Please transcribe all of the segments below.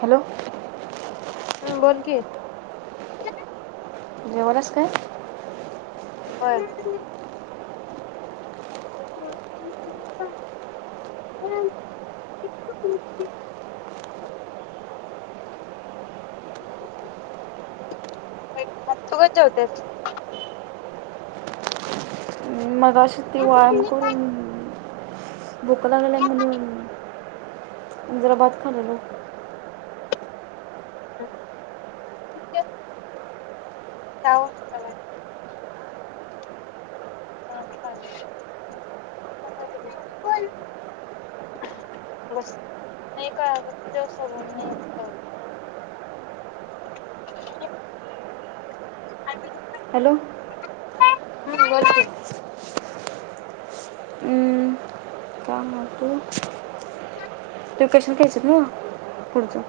Hello. येतय. जेवलास काय? व्हय. अ. होय जेवत्यात. मग. तशी ती व्यायाम करून, भूक लागलिया म्हनून आणि जरा भात खालेलो. हम् तितक्यात ताओ समोर हा चा बस नाही काव समोरण येताव. [unintelligible] हॅलो. ह्, बोलकी. हम्म, काय [unintelligible] लोकेशन घ्यायच ना पुढचं,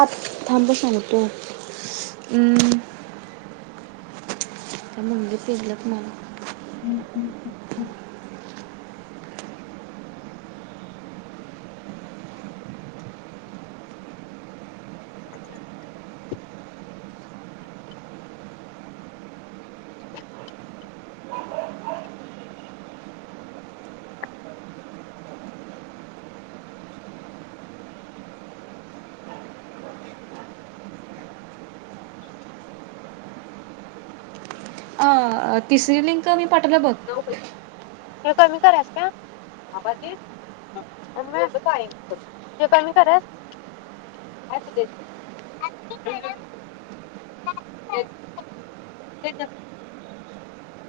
आ थांब सांग तो, हम्म हम्म. त्या मंगे पेलत नाही. हम्म हम्म हम् हम्म. [inaudible] आ, तिसरी लिंक मी. पाठवल्या बघ. हे कमी कररास काय [unintelligible]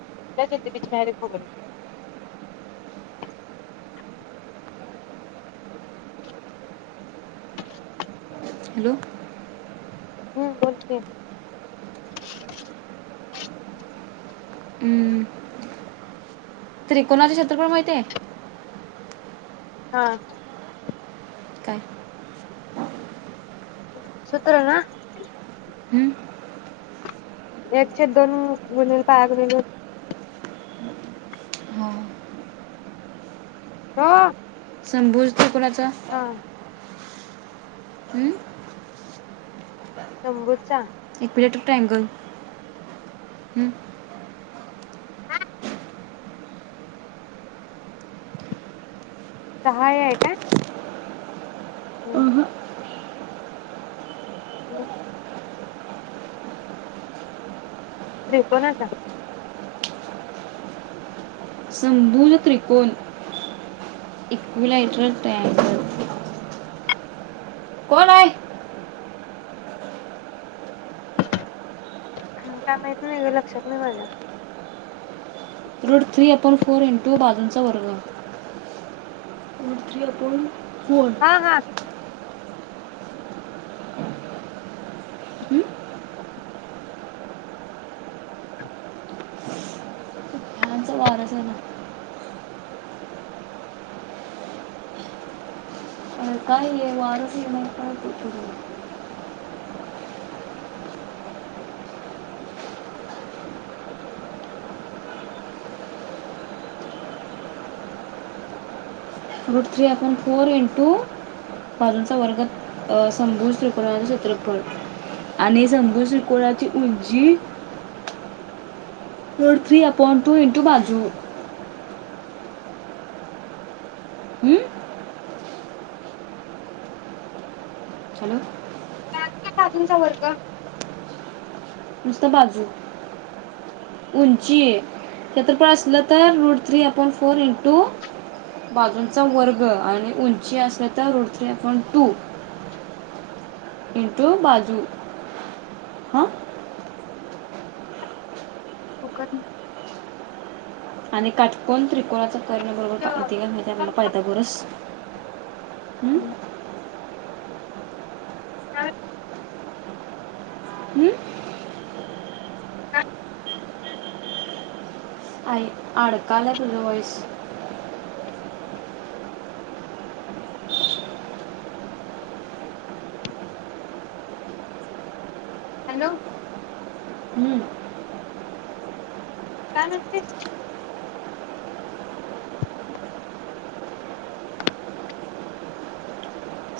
[unintelligible] हॅलो. हम् बोल की. त्रिकोणाचे क्षेत्रफळ माहित आहे. हा. काय. सूत्र ना. हम्म? एक छेद दोन गुणिले पाय गुणुले. आ. समभुज त्रिकोणाचे. [unintelligible] हम्म. शंभूरचा. बलेट ट्रयंगल, हम. सहाय आहे का. होम्. होम. त्रिकोणाचा. समभुज त्रिकोण इक्विलायटर तयार कोण आहे. हम का माहत नाही ग लक्षात नाही माझ्या. Root three upon four into बाजूचा वर्ग, रोड थ्री आप हा हा. हं? त्यां वारस झा अ काय येव [unintelligible] route three upon four into बाजूंचा वर्ग. अं समभूज त्रिकोळाचे क्षेत्रफळ आणि समभूज त्रिकोणाची उंची. Root three upon two into बाजू. हम्म? हॅलो का बाजूंचा वर्ग. नुसत बाजू, उंची, क्षेत्रफळ असलं तर root three upon four into बाजूंचा वर्ग आणि उंची असेलं तर root three upon two into बाजू, हा. कुकरनी. आणि काटकोण त्रिकोणाचा. कर्णबरोबर पाहता ते काय माहितीय म्हाला पायता गोरस. हम्म? [unintelligible] हं? आय, अडकालाय तुझं वॉईस. हॅलो. काम म्हटलीस?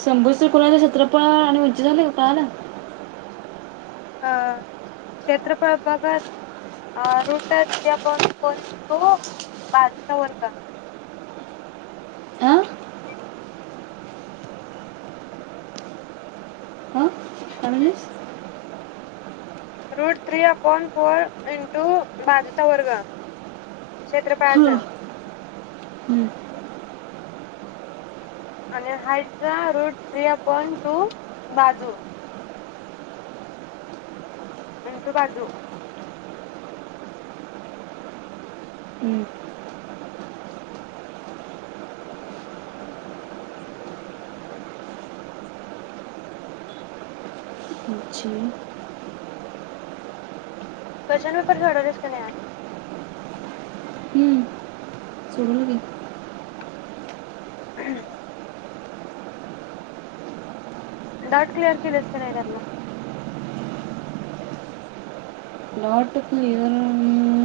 समभूज त्रिकोणाचे क्षेत्रफळ आणि उंची झाले काळाला? अ क्षेत्रफळ भागात अ root three upon four into बाजूचा वर्ग. हां हां काय म्हणलीस root three upon four into बाजूचा वर्ग क्षेत्रफळाचं हं, आणि हाईटचं रूट थ्रि अपॉन टू बाजू. इंटू बाजू. हं, उंची क्वेस्शन पेपर सोडवलीस काय नाइ आज? सोडवलोय की. हम्. डाउट क्लिअर किलीस काय नाही त्यातला? डाउट क्लीअर ममम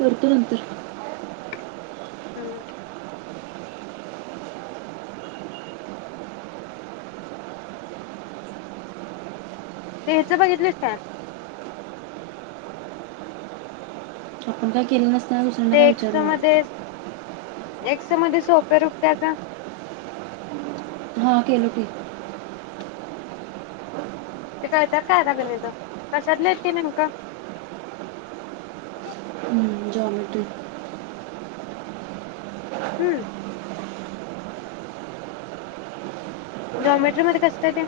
करतो नंतर हम्म. ते हेचं बघितलीस काय? [unintelligible] काय केलं नास ते एक्स मध्ये एक्स मध्ये सोप रुप त्याच हा केलो की. ते कळत्यात काय आता गणित कशातली हाइत ती नेमक? हम्म, जॉमेट्री. हम्म? जॉमेट्री मध्ये कसं काय ते?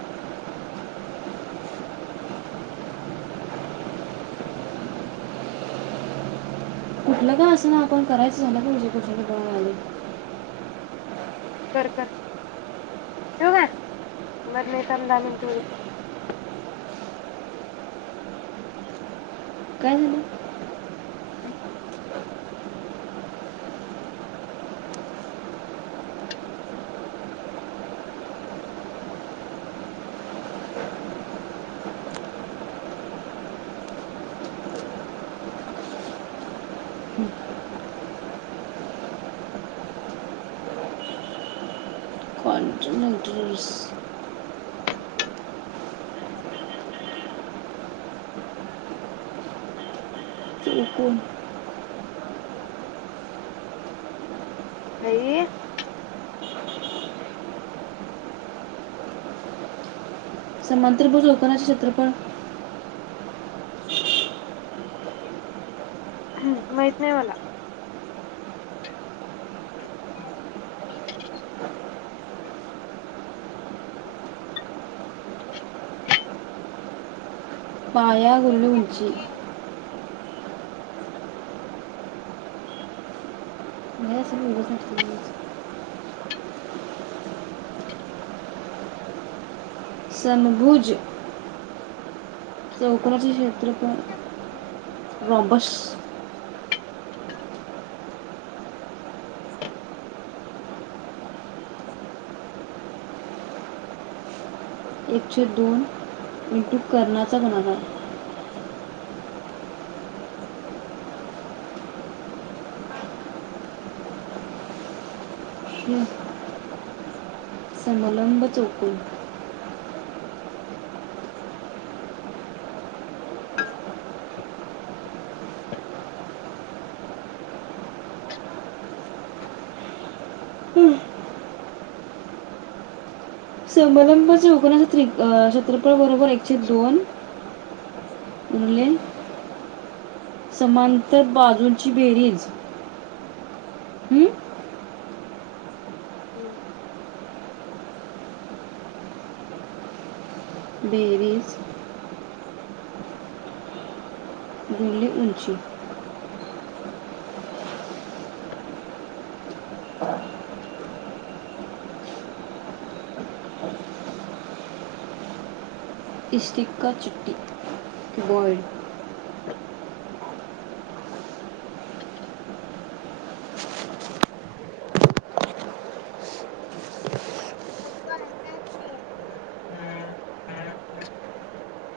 [unintelligible] कुठलं का असंना आपण करायचं झालं का म्हणजे [unintelligible] कर कर. ठेऊ काय? बर नाइ थाम दहा मिनट हुदेत. काय झालं? [unintelligible] [unintelligible] कॉन्टनेटर्स [unintelligible] चौकोन [unintelligible] आई! समांतरभूज चौकोनाचे क्षेत्रफळ हम्म, माहीत नाही मला. पाया गुणीले उंची. नाही असं मी उगाच नाटकं केलीच. समभुज चौकोणाचे क्षेत्रफळ. रॉबश एकशे दोन इंटू कर्णाचा गुणाकार. हम्म. समलंब चौकोण. हं, संमलंब चौकोणाच त्रि क्षेत्रपळ बरोबर र एक छेद दोन. गुणले समांतर बाजून ची बेरीज हं? हम्म. बेरीज गुणिले उंची च इष्टिकाचिटी बॉईड. [unintelligible]